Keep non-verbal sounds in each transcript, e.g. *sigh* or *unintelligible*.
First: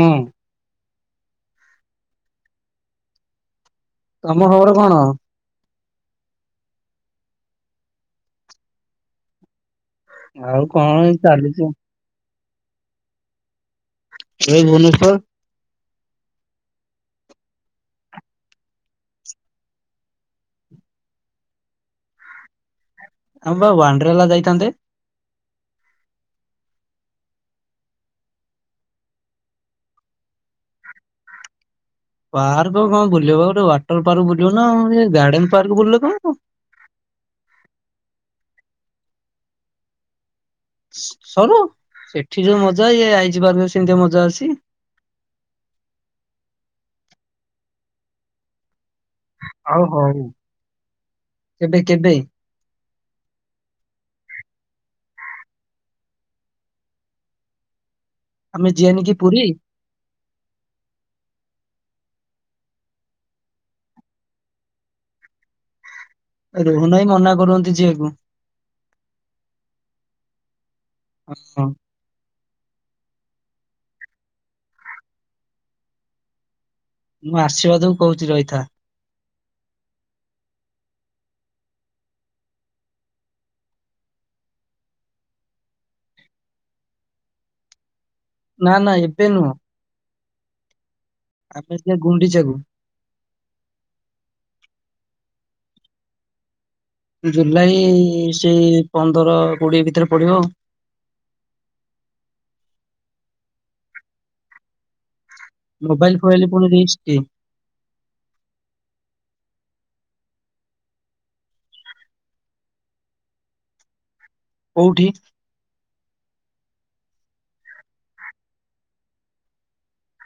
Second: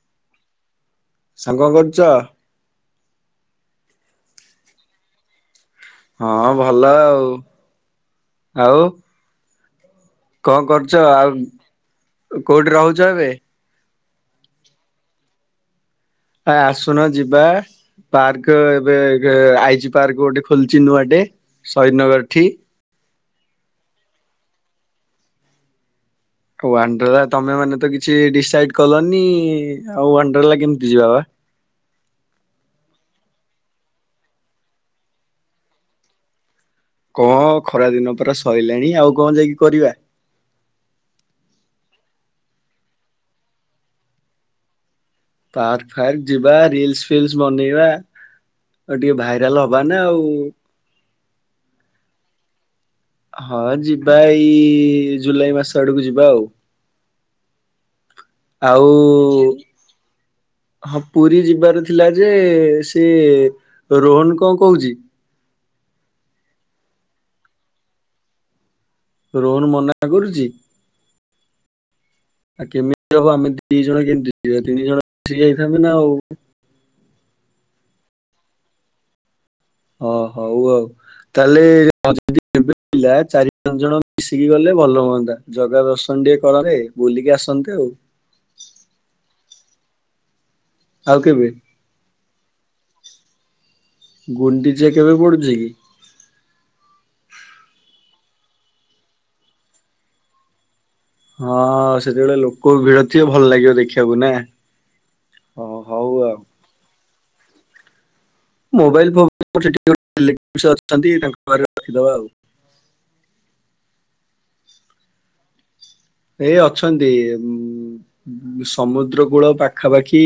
ହୁଁ। ସାଙ୍ଗ କଣ କରୁଚ? ତମ ଖବର କଣ? ହଁ ଭଲ ଆଉ। ଆଉ? ଆଉ କଣ କରୁଛ? ଏମିତି ଆଉ ଚାଲିଚି। କୋଉଠି ରହୁଚ ଏବେ? ଏଇ ଭୁବନେଶ୍ଵର। କାଇଁ ଆସୁନ ଯିବା ପାର୍କ ଏବେ ଏବେ ଆଇଜି ପାର୍କ ଗୋଟେ ଖୋଲିଛି ନୂଆଟେ ସହିଦନଗରଠି। ଆମେ ବା ୱାଣ୍ଡ୍ରେଲା ଯାଇଥାନ୍ତେ? ୱାଣ୍ଡ୍ରେଲା ତମେ ମାନେ ତ କିଛି ଡିସାଇଡ କଲନି ଆଉ ୱାଣ୍ଡ୍ରେଲା କେମିତି ଯିବା ବା? ପାର୍କ କଣ ବୁଲିବ ଗୋଟେ ୱାଟର ପାର୍କ ବୁଲିବ ନା ଆଉ ଏ ଗାର୍ଡେନ ପାର୍କ ବୁଲିଲେ କଣ ହବ। କଣ ଖରା ଦିନ ପରା ସଇଲାଣି ଆଉ କଣ ଯାଇକି କରିବା। ସ-ସରୁ ସେଠି ଯୋଉ ମଜା ଏ ଆଇଜି ପାର୍କରେ ସେମିତିଆ ମଜା ଅଛି? ପାର୍କ ଫାର୍କ ଯିବା ରିଲସ ଫିଲ୍ସ ବନେଇବା ଟିକେ ଭାଇରାଲ ହବାନା ଆଉ। କେବେ କେବେ? ହଁ ଯିବା ଏଇ ଜୁଲାଇ ମାସ ଆଡୁକୁ ଯିବା ଆଉ। ଆମେ ଆଉ ଯିବାନି କି ପୁରୀ ହଁ ପୁରୀ ଯିବାର ଥିଲା ଯେ ସେ ରୋହନ କଁ କହୁଚି? ରୋହନ ଭାଇ ମନା କରୁହନ୍ତି ଯିଆକୁ। ରୋହନ ମନା କରୁଛି? ହଁ। ଆଉ କେମିତି ହବ ଆମେ ଦି ଜଣ କେମତି ଯିବା ତିନି ଜଣ ମିଶିକି ଯାଇଥାନ୍ତେ ନା ଆଉ। ମୁଁ ଆଶୀର୍ବାଦକୁ କହୁଚି ରହିଥା। ହ ହଉ ଆଉ ତାହେଲେ ଯଦି କେବେ *unintelligible* ଚାରି ପାଞ୍ଚ ଜଣ ମିଶିକି ଗଲେ ଭଲ ହୁଅନ୍ତା। ଜଗା ଦର୍ଶନ ଟିକେ କରନ୍ତେ ବୁଲିକି ଆସନ୍ତେ ଆଉ। ନା ନା ଏବେ ନୁହଁ। ଆଉ କେବେ? ଆମେ ଯିବା ଗୁଣ୍ଡିଚାକୁ ଗୁଣ୍ଡି ଗୁଣ୍ଡିଚା କେବେ ପଡୁଚି କି? ଜୁଲାଇ ସେଇ ପନ୍ଦର କୋଡିଏ ଭିତେରେ ପଡିବ। ହଁ ସେତେବେଳେ ଲୋକ ଭିଡ ଥିବ ଭଲ ଲାଗିବ ଦେଖିଆକୁ ନା। ହଁ ହଉ ମୋବାଇଲ ଆଉ ଫୋବାଇଲି ପୁଣି ରିସ୍କ କି। ମୋବାଇଲ ଫୋବାଇଲି ସେଠି *unintelligible* ରିଲେଟିଭ୍ସ ଅଛନ୍ତି ତାଙ୍କ ଘରେ ରଖିଦବା ଆଉ। କୋଉଠି? ଏଇ ଅଛନ୍ତି ଉଁ ସମୁଦ୍ର କୂଳ ପାଖାପାଖି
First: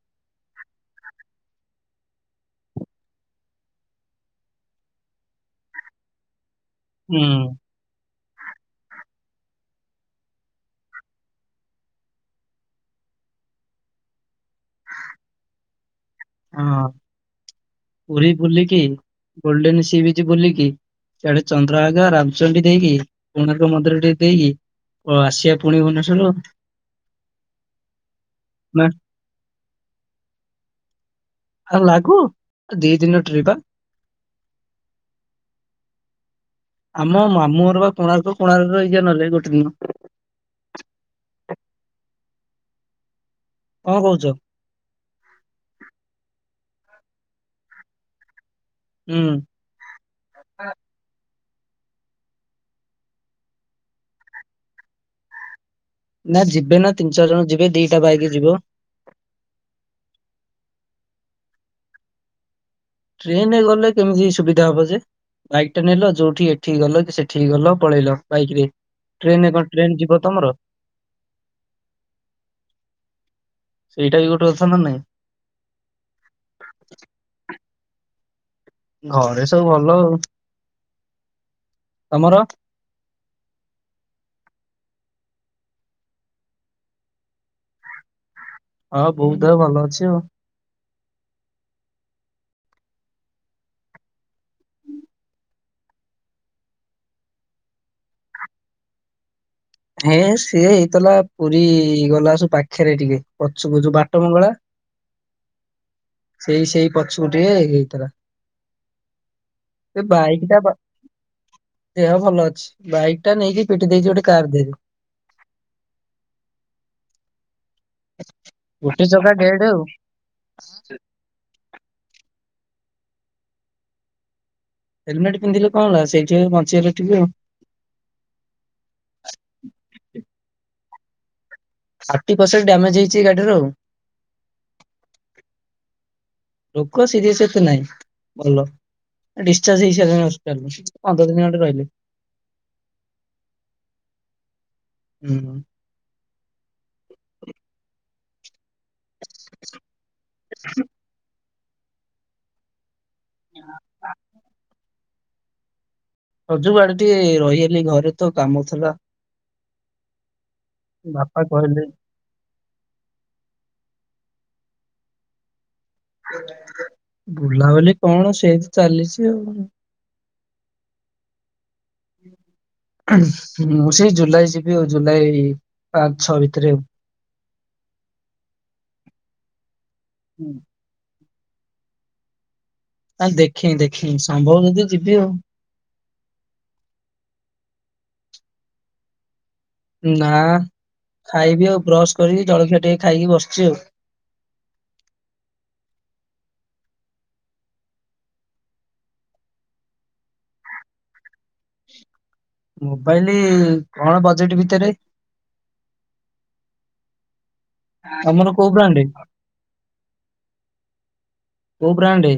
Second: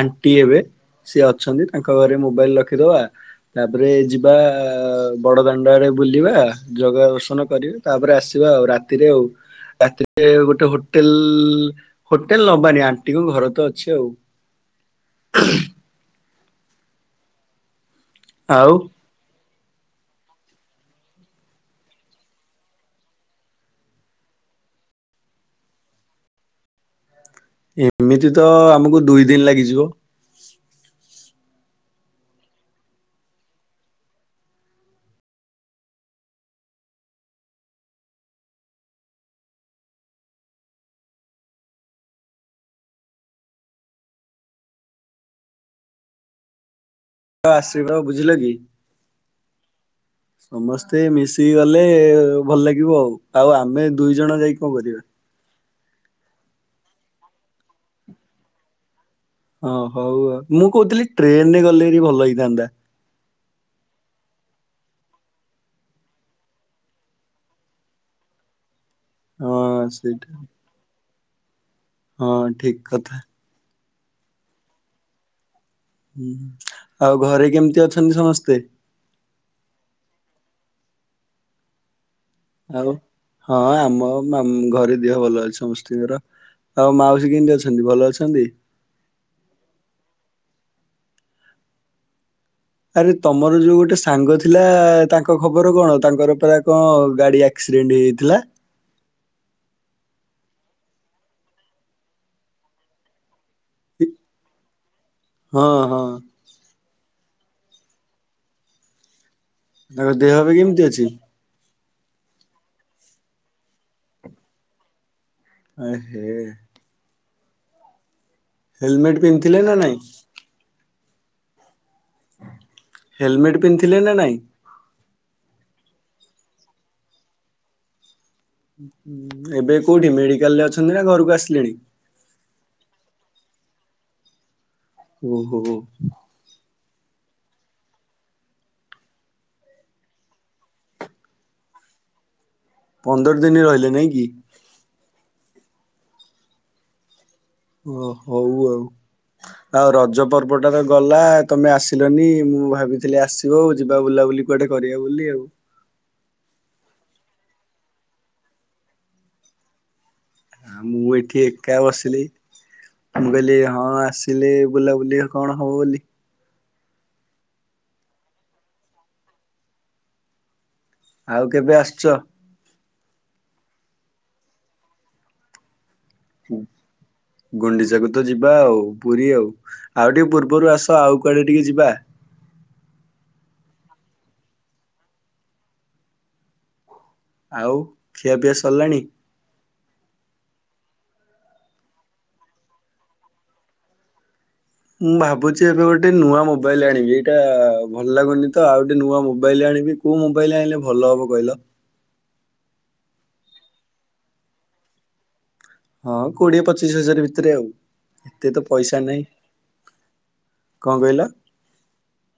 ଆଣ୍ଟି ହେବେ ସେ ଅଛନ୍ତି ତାଙ୍କ ଘରେ ମୋବାଇଲ ରଖିଦବା ତାପରେ ଯିବା ବଡ ଦାଣ୍ଡ ଆଡେ ବୁଲିବା ଜଗା ହୁଁ ଦର୍ଶନ କରିବେ ତାପରେ ଆସି ଯିବା ଆଉ ରାତିରେ ଆଉ। ରାତିରେ ଗୋଟେ ହୋଟେଲ୍ ହୋଟେଲ୍ ନବାନି ଆଣ୍ଟିଙ୍କ ଘର ତ ଅଛି ଆଉ। ହଁ। ପୁରୀ ଆଉ ବୁଲିକି ଗୋଲ୍ଡେନ ସିବିଚ୍ ବୁଲିକି ସେଆଡେ ଚନ୍ଦ୍ରଭାଗ ରାମଚଣ୍ଡୀ ଦେଇକି କୋଣାର୍କ ମନ୍ଦିର ଟେ ଦେଇକି ଆସିବା ପୁଣି ଭୁବନେଶ୍ଵର। ଏମିତି ତ ଆମକୁ ଦୁଇ ଦିନ ଲାଗିଯିବ ଆଉ ଲାଗୁ ଦି ଦିନ ଟ୍ରିପ ପା ଆମ ମାମୁଁଘର ବା କୋଣାର୍କ, କୋଣାର୍କ ରେ ରହିଯିବା ନହଲେ ଗୋଟେ ଦିନ। କଣ କହୁଛ। ଆସିବା ବୁଝିଲ କି? ହୁଁ ସମସ୍ତେ ମିଶି ଗଲେ ଭଲ ଲାଗିବ ଆଉ ଆଉ ଆମେ ଦୁଇ ଜଣ ଯାଇକି କଣ କରିବା। ନା ଯିବେ ନା ତିନି ଚାରି ଜଣ ଯିବେ ଦିଟା ବାଇକି ଯିବ। ହଁ ହଉ ଆଉ ମୁଁ କହୁଥିଲି ଟ୍ରେନରେ ଗଲେ ବି ଭଲ ହେଇଥାନ୍ତା। ଟ୍ରେନରେ ଗଲେ କେମିତି ସୁବିଧା ହବ ଯେ ବାଇକ୍ ଟା ନେଲ ଯୋଉଠି ଏଠିକି ଗଲ କି ସେଠିକ ଗଲ ପଳେଇଲ ବାଇକ୍ ରେ ଟ୍ରେନରେ କଣ ହଁ ଟ୍ରେନ୍ ଯିବ ସେଇଟା ତମର। ହଁ ଠିକ କଥା। ସେଇଟା ବି ଗୋଟେ ଓଷା ନାଇଁ? ଉମ୍ ଆଉ ଘରେ କେମିତି ଅ ଅଛନ୍ତି ସମସ୍ତେ। ଘରେ ସବୁ ଭଲ ଆଉ। ତମର। ଆଉ? ହଁ ଆମ ମାମୁଁ ଘରେ ଦେହ ଭଲ ଅଛି ସମସ୍ତଙ୍କର ଆଉ ମାଉସୀ କେମିତି ଅଛନ୍ତି ଭଲ ଅଛନ୍ତି। ହଁ ବୋଉ ଦେହ ଭଲ ଅଛି ଆଉ। ଆରେ ତମର ଯୋଉ ଗୋଟେ ସାଙ୍ଗ ଥିଲା ତାଙ୍କ ଖବର କଣ ତାଙ୍କର ପୁରା କଣ ଗାଡି ଆକ୍ସିଡେଣ୍ଟ ହେଇଯାଏ ଥିଲା। ହେଁ ସିଏ ହେଇଥିଲା ପୁରୀ ଗଲା ବର୍ଷ ପାଖରେ ଟିକେ ପଛୁକୁ ଯୋଉ ବାଟ ମଙ୍ଗଳା ହଁ ହଁ ସେଇ ସେଇ ପଚ୍ଛକୁ ଟିକେ ହେଇଥିଲା ଏ ତାଙ୍କ ଦେହ ବାଇକ୍ ଏବେ ଟା ବା କେମିତି ଅଛି। ଦେହ ଭଲ ଅଛି ବାଇକ୍ ଟା ନେଇକି ପିଟି ଦେଇଛି ଗୋଟେ କାର୍ ଦେହରେ। *inaudible* ଆହେ। ଗୋଟେ ହେଲମେଟ୍ ଚକା ପିନ୍ଧିଥିଲେ ଡେଡ୍ ନା ଆଉ ନାଇଁ। ହେଲମେଟ ପିନ୍ଧଥିଲେ ନାଇଁ। ହେଲମେଟ୍ ପିନ୍ଧିଲେ କଣ ହେଲା ସେଇଠି ବଞ୍ଚେଇଗଲେ ଟିକ ଆଉ। ଏବେ କୋଉଠି ମେଡିକାଲ ରେ ଅଛନ୍ତି ନା ଘରକୁ ଆସିଲେ। ଥାଟି ପ୍ରଶ୍ରଣ୍ଟ ଡ୍ୟମେଜହେଉଛି ଗାଡ଼ିର। ଓ ହୋ ହୋ। ଲୋକ ସିରିୟସ ଏତେ ନାଇଁ ଭଲ ଡିସଚାର୍ଜ ହେଇ ସାରିଲାଣି ହସପିଟାଲରୁ ପନ୍ଦର ଦିନ ଖଣ୍ଡେ ରହିଲେ। ପନ୍ଦର ଦିନ ରହିଲେ ନାଇଁ କି? ହୁଁ। ଓ ହଉ ଆଉ ଆଉ ରଜ ପର୍ବଟା ତ ଗଲା ତମେ ଆସିଲନି ମୁଁ ଭାବି ଆସିବ ଆଉ ଯିବା ବୁଲାବୁଲି କୁଆେ କରିବା। ବୋଲି ଆଉ। ରଜ କୁ ଆଡ଼େ ଟିକେ ରହିଗଲି ଘରେ ତ କାମ ଥିଲା। ଆ ମୁଁ ବାପା ଏଇଠି ଏକା କହିଲେ ବସିଲି ମୁଁ କହିଲି ହଁ ଆସି ଥିଲେ ବୁଲାବୁଲି କଣ ହବ ବୋଲି। ବୁଲାବୁଲି କଣ ସେମିତ ଚାଲିଛି ଆଉ। ଆଉ କେବେ ଆସ ଶ୍ଚ ମୁଁ ସେଇ ଜୁଲାଇ ଯିବି ଆଉ ଜୁଲାଇ ପାଞ୍ଚ ଛଅ ଭିତରେ ଗୁଣ୍ଡିଚାକୁ ତ ଯିବା ଆଉ। ପୁରୀ ଆଉ। ଆଉ ଟିକେ ପୂର୍ବରୁ ଆସ ଆଉ କୁଆଡେ ଟିକେ ଯିବା। ଆରେ ଦେଖେଇି ଦେଖେଇ ସମ୍ଭବ ଯଦି ଯିବି ଆଉ। ଆଉ ଖିଆପିଆ ସାରଲାଣି? ନା ଖାଇବି ଆଉ ବ୍ରଶ କରିକି ଜଳଖିଆ ଟିକେ ଖାଇକି ବସିଛି ଆଉ। ମୁଁ ଭାବୁଛି ଏବେ ଗୋଟେ ନୂଆ ମୋବାଇଲ ଆଣିବି ଏଇଟା ଭଲ ଲାଗୁନି ତ ଆଉ ଗୋଟେ ନୂଆ ମୋବାଇଲ ଆଣିବି କୋଉ ମୋବାଇଲ ଆଣିଲେ ଭଲ ହବ କହିଲ? ମୋବାଇଲ କଣ ବଜେଟ ଭିତରେ? ହଁ କୋଡିଏ ପଚିଶ ହଜାର ଭିତରେ ଆଉ। ତମର ଏତେ ତ କୋଉ ପଇସା ବ୍ରାଣ୍ଡେ ନାହିଁ କଣ କହିଲ? କୋଉ ବ୍ରାଣ୍ଡେ?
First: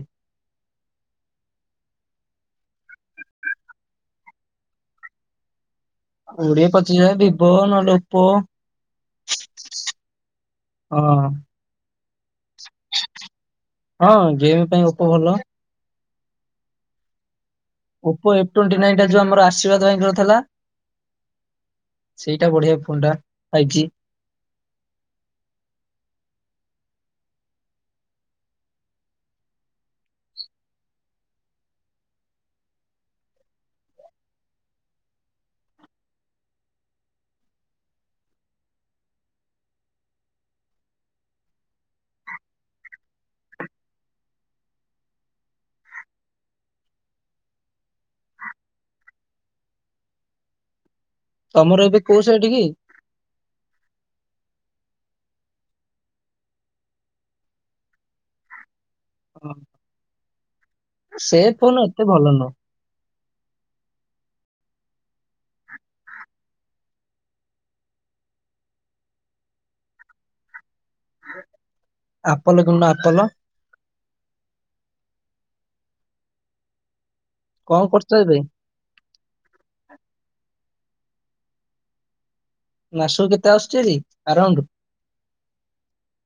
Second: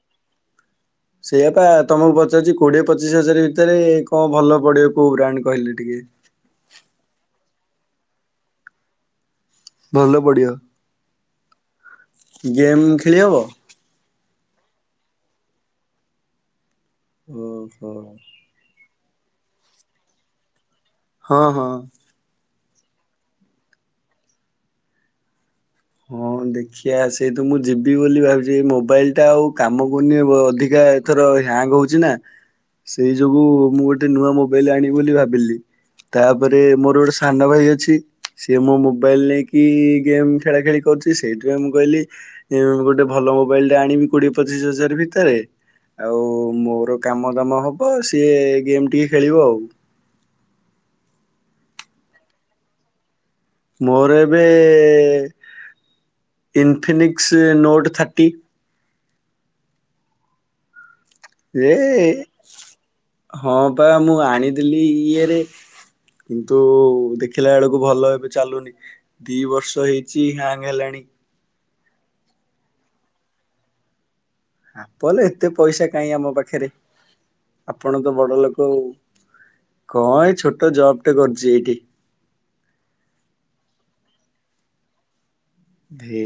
ସେଇୟାପା ତମକୁ ପଚାରୁଛି କୋଡିଏ ପଚିଶ ହଜାର ଭିତରେ କଣ ଭଲ ପଡିବ କୋଉ ବ୍ରାଣ୍ଡେ କହିଲ? କୋଡ଼ିଏ ପଚିସି ଦି *unintelligible* ଭଲ ପଡିବ ଗେମ୍ ଖେଳି ହବ? ହଁ ଗେମ୍ ପାଇଁ ଅପୋ ଭଲ। ହଁ। ଓପୋ ଏଫ ଟ୍ୱଣ୍ଟି ନାଇନ୍ ଏଇଟା ଯୋଉ ଆମର ଆଶୀର୍ବାଦ ଭାଇଙ୍କର ଥିଲା। ହଁ ହଁ। ଫୋନ୍ ଟା ଫାଇପ୍ ଜି। ହଁ ଦେଖିିବା ସେଇ ତ ମୁଁ ଯିବି ବୋଲି ଭାବଛି ଏ ମୋବାଇଲ ଟା ଆଉ କାମ କରୁନି ଅଧିକା ଏଥର ହ୍ୟାଙ୍ଗ ହଉଛି ନା ସେଇ ଯୋଗୁ ମୁଁ ଗୋଟେ ନୂଆ ମୋବାଇଲ ଆଣିବି ବୋଲି ଭାବିଲି ତାପରେ ମୋର ଗୋଟେ ସାନ ଭାଇ ଅଛି ସିଏ ମୋ ମୋବାଇଲ ନେଇକି ଗେମ୍ ଖେଳା ଖେଳି କରୁଛି ସେଇଥିପାଇଁ ମୁଁ କହିଲି ଗୋଟେ ଭଲ ମୋବାଇଲ ଟା ଆଣିବି କୋଡିଏ ପଚିଶି ହଜାର ଭିତରେ ଆଉ ମୋର କାମ ଦାମ ହବ ସିଏ ଗେମ୍ ଟିକେ ଖେଳିବ ଆଉ। ତମର ଏବେ କୋଉ ସେଟ କି? ମୋର ଏବେ ଇନଫିନିକ୍ସ ନୋଟ୍ ଥାର୍ଟି ହଁ। ସେ ଯେ ଫୋନ୍ ଏତେ ଭଲ ନୁହଁ। ହଁ ପା ମୁଁ ଆଣିଥିଲି ଇଏରେ କିନ୍ତୁ ଦେଖିଲା ବେଳକୁ ଭଲ ଏବେ ଚାଲୁନି ଦି ବର୍ଷ ହେଇଛି ହ୍ୟାଙ୍ଗ ହେଲାଣି। *inaudible* Apple କିଣୁନା Apple. ଆପଲ ଏତେ ପଇସା କାହିଁ ଆମ ପାଖରେ। କଣ ଆପଣ କରୁଛ ତ ବଡ ଏବେ? ଲୋକ ଆଉ କଣ ଏ ଛୋଟ ତ ଜବଟେ କରିଛି ଏଇଠି। ନାସକୁ କେତେ ଆସୁଚ ଆରାଉଣ୍ଡ। ହେ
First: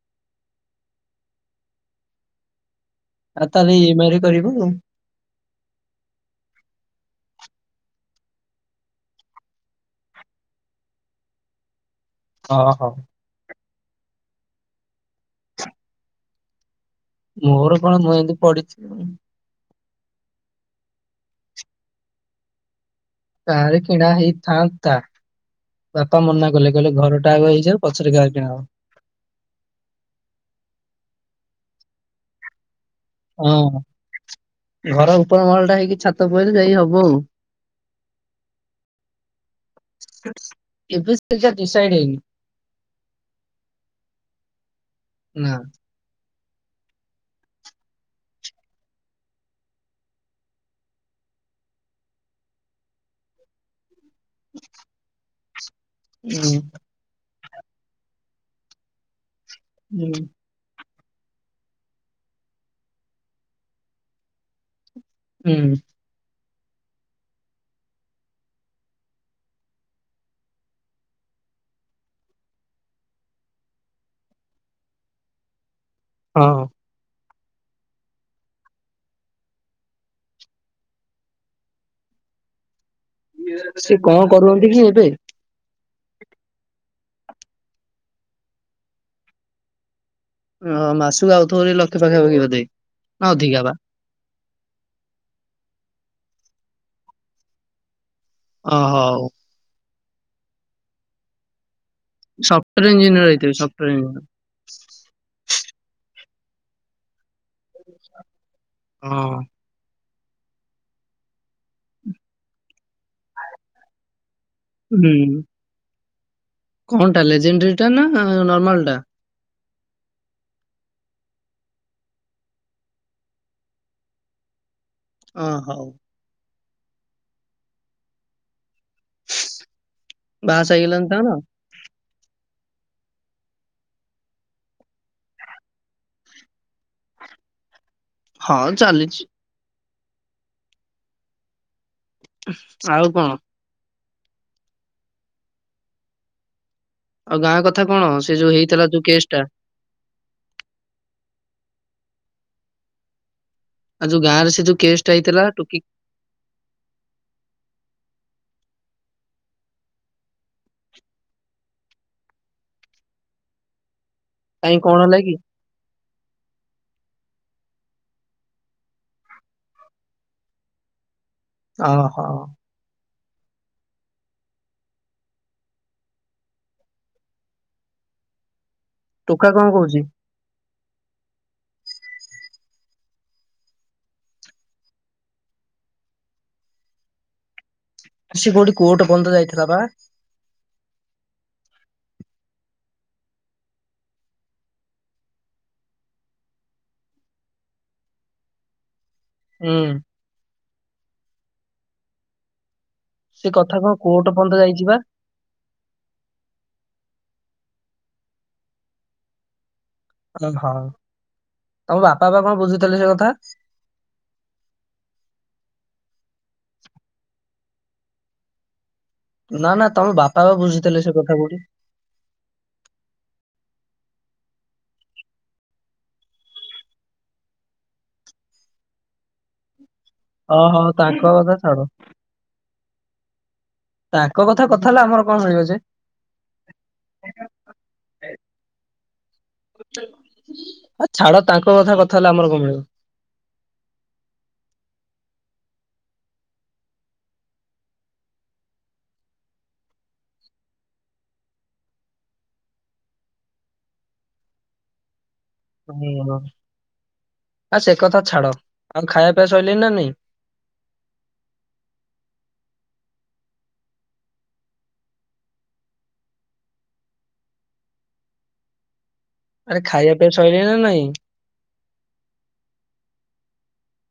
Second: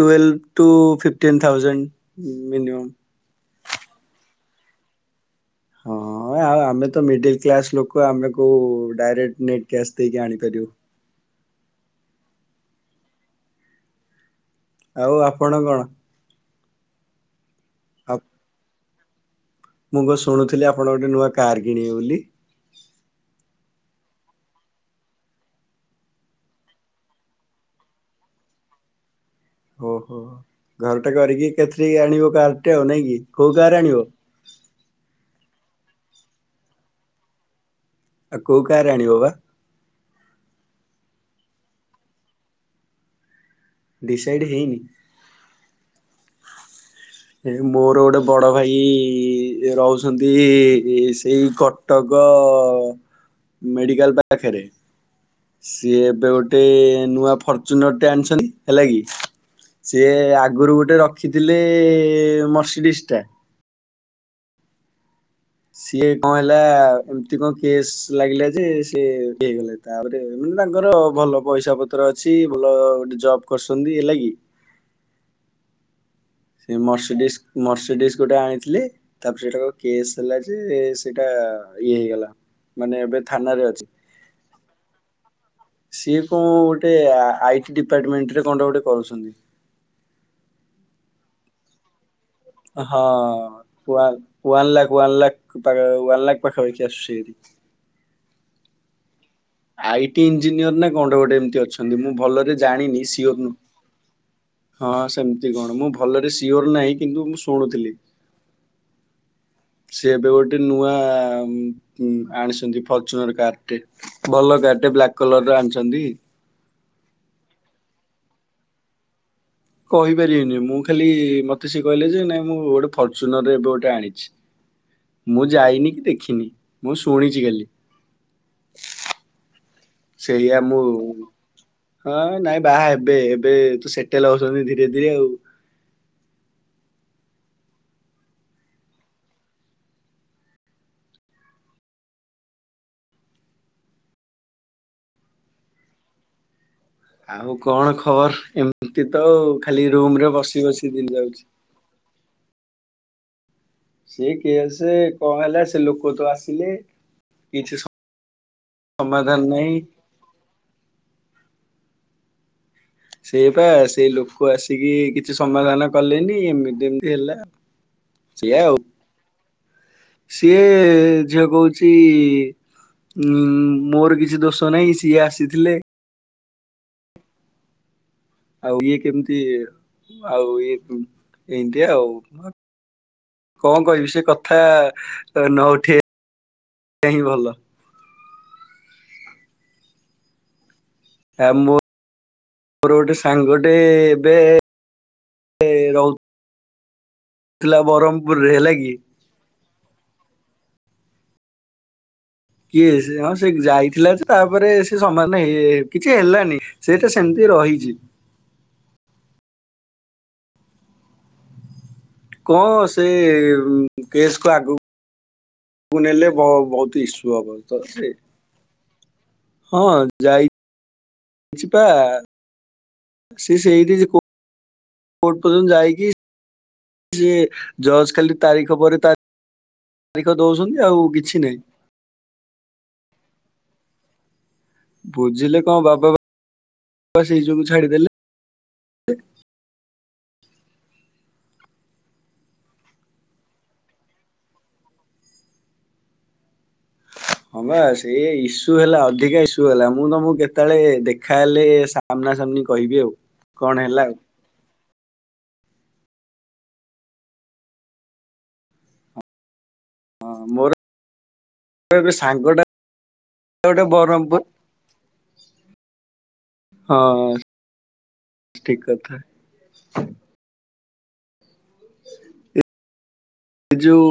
twelve to fifteen thousand minimum. ଆଉ ତାହେଲେ ଇ ଏମ ଆଇ ରେ କରିବୁ ଆଉ। ହଁ ଆଉ ଆମେ ତ ମିଡିଲ କ୍ଲାସ ଲୋକ ଆମେ କୋଉ ଡାଇରେକ୍ଟ ନେଟ କ୍ୟାସ୍ ଦେଇକି ଆଣିପାରିବୁ। ହଁ ହୋ। ଆଉ ଆପଣ କଣ ମୋର କଣ ମୁଁ ଆ ଏମିତି ପଢିଛି। ମୁଁ କ ଶୁଣୁଥିଲି ଆପଣ ଗୋଟେ ନୂଆ କାର କିଣିବେ ବୋଲି। କାରେ କିଣା ହେଇଥାନ୍ତା ବାପା ମନା କଲେ କହିଲେ ଘରଟା ଆଗ ହେଇଯାାଉ ପଛରେ କାହାର କିଣା ହବ। ଓହୋ ଘରଟା କରିକି କେତ ଆଣିବୁ କାରଟି। ହଁ ଘର ଉପରେ। *unintelligible* *unintelligible* ହେଇକି ଛାତ ପଇଲେ ଯାଇ ହବ ଆଉ। ଆଉ କୋଉ କାର ଆଣିବ ବା। *unintelligible* ଡିସାଇଡ ହେଇନି। ଡିସାଇଡ ନା ହେଇନି। ମୋର ଗୋଟେ ବଡ ଭାଇ ରହୁଛନ୍ତି ସେଇ କଟକ ମେଡିକାଲ ପାଇଁ। ପାଖରେ। ସିଏ ଏବେ ଗୋଟେ ହୁଁ ନୂଆ ଫର୍ଚୁନର୍ ଟେ ଆଣିଛନ୍ତି ହେଲା କି। ସିଏ ହୁଁ ଆଗରୁ ଗୋଟେ ରଖ ରଖିଥିଲେ ମର୍ସିଡିସ୍ ଟା। ହୁଁ ସିଏ କ ହେଲା ଏମିତି କଣ କେସ୍ ଲାଗିଲା ଯେ ସେ ହେଇଗଲେ ତାପରେ ମାନେ ତାଙ୍କର ଭଲ ପଇସା ପତ୍ର ଅଛି ଭଲ ଜବ କରୁଛନ୍ତି ହେଲାଗି। ହଁ ସେ ମର୍ସିଡିସ୍। ମର୍ସିଡିସ୍ ଗୋଟେ ଆଣିଥିଲି ତାପରେ ସେଟା କେସ୍ ହେଲା ଯେ ସେଇଟା ଇଏ ହେଇଗଲା। ମାନେ ଏବେ ଥାନାରେ ଅଛି। ସେ କଣ କରୁନ୍ତି କି ଏବେ। ସିଏ କଣ ଗୋଟେ ଆଇ ଟି ଡିପାର୍ଟମେଣ୍ଟ ରେ କଣଟେ ଗୋଟେ କରୁଛନ୍ତି। ଓ ମାସକୁ ଆଉଥିବଟି ଲଖେ *unintelligible* ବୋଧେ ହଁ ଅଧିକା ବା। ୱାନ୍ ଲାଖ ୱାନ୍ ଲାଖ ପାଖ ୱାନ୍ ଲାଖ ପାଖା ପାଖି ଆସୁଛି। ଓ ହୋଉ। ଆଇ ଟି ଇଞ୍ଜିନିୟର ନା କଣ ଟେ ଗୋଟେ ଏମତି ଅଛି। ଦେଖନ୍ତୁ ମୁଁ ଭଲରେ ସଫ୍ଟୱେର ଜାଣିନି ଇଞ୍ଜିନିୟର ସିୟୋର୍ ହେଇଥିବେ ନୁହଁ ସଫ୍ଟୱେର ଇଞ୍ଜିନିୟର ହଁ ସେମତି କଣ ମୁଁ ଭଲରେ ସି ସିୟୋର ନାହିଁ କିନ୍ତୁ ମୁଁ ଶୁ ହଁ। ସିଏ ଏବେ ଗୋଟେ ନୂଆ ଆଣିଛନ୍ତି ଫର୍ଚୁନର କାର ଟେ। ଭଲ କାର୍ ଟେ ବ୍ଲାକ୍ ହୁଁ। କଲର ଆଣିଛନ୍ତି। କଣଟା ଲେଜେଣ୍ଡାରୀ ଟା ନା ନର୍ମାଲ ଟା? କହିପାରିବିନି ମୁଁ ଖାଲି ମତେ ସିଏ କହିଲେ ଯେ ନାଇଁ ମୁଁ ଗୋଟେ ଫର୍ଚୁନରରେ ଏବେ ଗୋଟେ ଆଣିଛି। ଅଁ, ମୁଁ ହଉ ଯାଇନି କି ଦେଖିନି। ମୁଁ ଶୁଣିଛି ଖାଲି। ସେଇଆ ବାହାସାହା ମୁଁ ହେଇଗଲାଣି ତାଙ୍କର? ହଁ ନାଇଁ ବାହା ଏବେ ଏବେ ସେଟଲ ହଉଛନ୍ତି ଧୀରେ ଧୀରେ ଆଉ ହଁ ଚାଲିଛି। ଆଉ କଣ? ଆଉ ଗାଁ କଥା କଣ ସେ ଖବର ଯୋଉ ହେଇଥିଲା ଯୋଉ ଏମିତି ତ କେସ୍ ଟା ଆଉ ଖାଲି ରୁମରେ ବସି ବସିକି ଦିନ ଯାଉଛି। ଆଉ ଯୋଉ ସେଇ ଗାଁରେ ସେ ଯୋଉ କେସେ କେସ୍ ଟା କଣ ହେଇଥିଲା ହେଲା ଟୁକି ସେ ଲୋକ ତ ଆସିଲେ କିଛି ସ ସମାଧାନ ନାଇଁ ସେଇ ବା ସେଇ ଲୋକ କୁ କାଇଁ ଆସିକି କଣ ହେଲା କି? କିଛି ସମାଧାନ କଲେନି ଏମିତି ଏମତି ହେଲା ସେଆ ଆଉ ସିଏ ଝିଅ କହୁଛି ଅହୋ, ଉଁ ମୋର କିଛି ଦୋଷ ନାହିଁ ସିଏ ଆସିଥିଲେ। ଆଉ ଇଏ କେମିତି ଟୋକା କଣ କହୁଛି? ଆଉ ଇଏ ଏନତିଆ ଆଉ କଣ କହିବି ସେ କଥା ଅ ନ ଉଠେଇ ହିଁ ଭଲ। ସେ କୋଉଠି କୋଟ ବନ୍ଦ ଯାଇଥିଲା ବା। ଆ ମୁଁ ମୋର ଗୋଟେ ସାଙ୍ଗଟେ ଏବେ ରହୁ ଥିଲା ବ୍ରହ୍ମପୁରରେ ହେଲା କି ହୁଁ। କିଏ ସେ ହଁ ସେ କଥା କଣ ଯାଇଥିଲା କୋର୍ଟ ତ ପର୍ଯ୍ୟନ୍ତ ତାପରେ ଯାଇଛି ବା। ସେ ସମାନ ହେଇ କିଛି ହେଲାନି ସେଟା ସେମିତି ରହିଛି। ହ ହଁ। କଣ ସେ କେସ୍ କୁ ଆଗକୁ କୁଣେଇିଲେ ବହୁ ବହୁତ ଇସୁ ହବ ତ ସେ ନା ହଁ ନା ତମ ବାପା ବା ବୁଝୁଥିଲେ ସେ କଥା କୋଉଠି। ଯାଇଛି ପା ସେ ସେଇଠି କୋ କୋର୍ଟ ପର୍ଯ୍ୟନ୍ତ ଯାଇକି ସିଏ ଜଷ୍ଟ ଖାଲି ତାରିଖ ପରେ ତା ଓହୋ ତାଙ୍କ କଥା ଛାଡ। ତା। ବୁଝିଲେ କଣ ବାବା ସେଇ ଯୋଗୁ ଛାଡିଦେଲେ ହୁଁ ଆଉ ଛାଡ ତାଙ୍କ କଥା କଥା ହେଲେ ଆମର କଣ ମିଳିବ ହଁ ବା ସେ ଇସୁ ହେଲା ଅଧିକା ଇସୁ ହେଲା ମୁଁ ତମକୁ କେତେବେଳେ ଦେଖା ହେଲେ ସାମ୍ନା ସାମ୍ନି କହିବି ଆଉ କଣ ହେଲା ଆଉ ହ ଆ ସେ କଥା ଛାଡ ଆମ ଖାଇବା ପିଆବା ହଁ ମୋର ଏ ସାଙ୍ଗଟା ଏଟା ଗୋଟେ ବରମପୁର ହଁ ଠିକ କଥା। ଆରେ ଖାଇବା ପିଇଆ ଶଇଲାଣି ନା ନାଇଁ? ହୁଁ। ଏ-ଏ ଯୋଉ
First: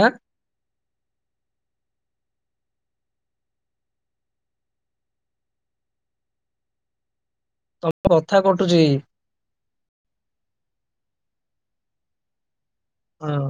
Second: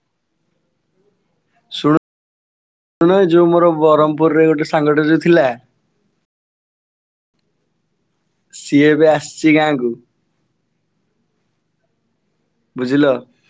ଆଁ ଶୁ-ଣ ଏଇ ଯୋଉ ମୋର ବରହମପୁରରେ ଗୋଟେ ସାଙ୍ଗଟେ ଯୋଉ ଥିଲା ତମ କଥା କଟୁଛି ସିଏ ଏବେ ଆସଚି ଗାଁକୁ ବୁଝିଲ। ହଁ।